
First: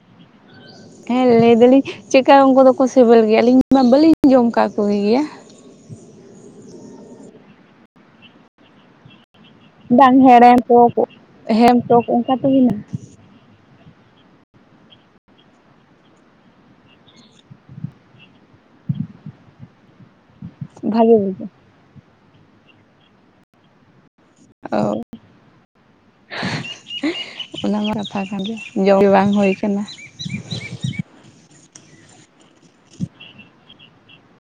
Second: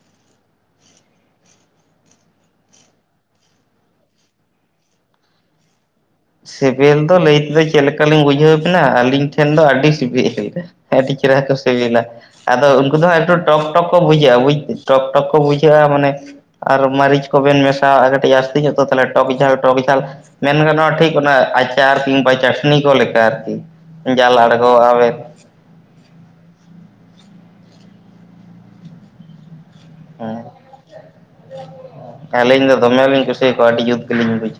[inaudible] ᱦᱮᱸ ᱞᱟᱹᱭ ᱫᱟᱞᱤᱧ ᱪᱮᱜᱠᱟ ᱩᱱᱠᱩ ᱫᱚᱠᱚ ᱥᱮᱵᱮᱞ ᱜᱮᱭᱟ? ᱟᱹᱞᱤᱧ ᱢᱟ ᱵᱟᱹᱞᱤᱧ ᱡᱚᱢ ᱠᱟᱜ ᱠᱚ ᱜᱮᱭᱟ᱾ ᱥᱤᱵᱤᱞ ᱫᱚ ᱞᱟᱹᱭ ᱛᱮᱫᱚ ᱪᱮᱫ ᱞᱮᱠᱟ ᱞᱤᱧ ᱵᱩᱡᱷᱟᱹᱣ ᱵᱮᱱᱟ ᱟᱹᱞᱤᱧ ᱴᱷᱮᱱ ᱫᱚ ᱟ ᱟᱹᱰᱤ ᱵᱟᱝ ᱦᱮᱲᱮᱢ ᱥᱤᱵᱤᱞ ᱴᱚᱠ ᱟᱹᱰᱤ ᱪᱮᱨᱦᱟ ᱠᱚ ᱦᱮᱲᱮᱢ ᱥᱤᱵᱤᱞᱟ ᱴᱚᱠ ᱚᱱᱠᱟ ᱛᱚ ᱟᱫᱚ ᱦᱮᱱᱟᱜ ᱩᱱᱠᱩ ᱫᱚ ᱦᱟᱸ ᱟᱴᱩ ᱴᱚᱠᱼᱴᱚᱠ ᱠᱚ ᱵᱩᱡᱷᱟᱹᱜᱼᱟ ᱵᱩᱡ ᱴᱚᱠᱼᱴᱚᱠ ᱠᱚ ᱵᱩᱡᱷᱟᱹᱜᱼᱟ ᱢᱟᱱᱮ ᱟᱨ ᱢᱟᱨᱤᱪ ᱠᱚ ᱵᱮᱱ ᱢᱮᱥᱟᱣᱟᱜᱼᱟ ᱠᱟᱹᱴᱤᱡ ᱡᱟᱥᱛᱤ ᱧᱚᱜ ᱛᱚ ᱛᱟᱦᱚᱞᱮ ᱴᱚᱠ ᱡᱷᱟᱞ ᱴᱚᱠ ᱡᱷᱟᱞ ᱢᱮᱱ ᱜᱟᱱᱚᱜᱼᱟ ᱴᱷᱤᱠ ᱵᱷᱟᱜᱮ ᱚᱱᱟ ᱵᱩᱡᱷᱟᱹᱜ ᱟᱪᱟᱨ ᱛᱤᱝᱹᱵᱟ ᱪᱟᱴᱱᱤᱹ ᱠᱚ ᱞᱮ ᱞᱮᱠᱟ ᱟᱨᱹᱠᱤ ᱡᱟᱞᱲᱼᱜᱩ ᱟᱼᱵᱮᱧ ᱚᱱᱟᱹᱢᱟ ᱠᱟᱛᱷᱟᱹ ᱠᱟᱱ ᱜᱮᱹᱭᱟ ᱡᱚᱢ ᱜᱮ ᱵᱟᱝᱹ ᱦᱩᱭᱹ ᱠᱟᱱᱟ ᱦᱸ ᱟᱹᱞᱤᱧ ᱫᱚ ᱫᱚᱢᱮ ᱞᱤᱧ ᱠᱩᱥᱤᱭᱟᱠᱚᱣᱟ ᱟᱹᱰᱤ ᱡᱩᱛ ᱜᱮᱹᱞᱤᱧ ᱵᱩᱡᱟᱹ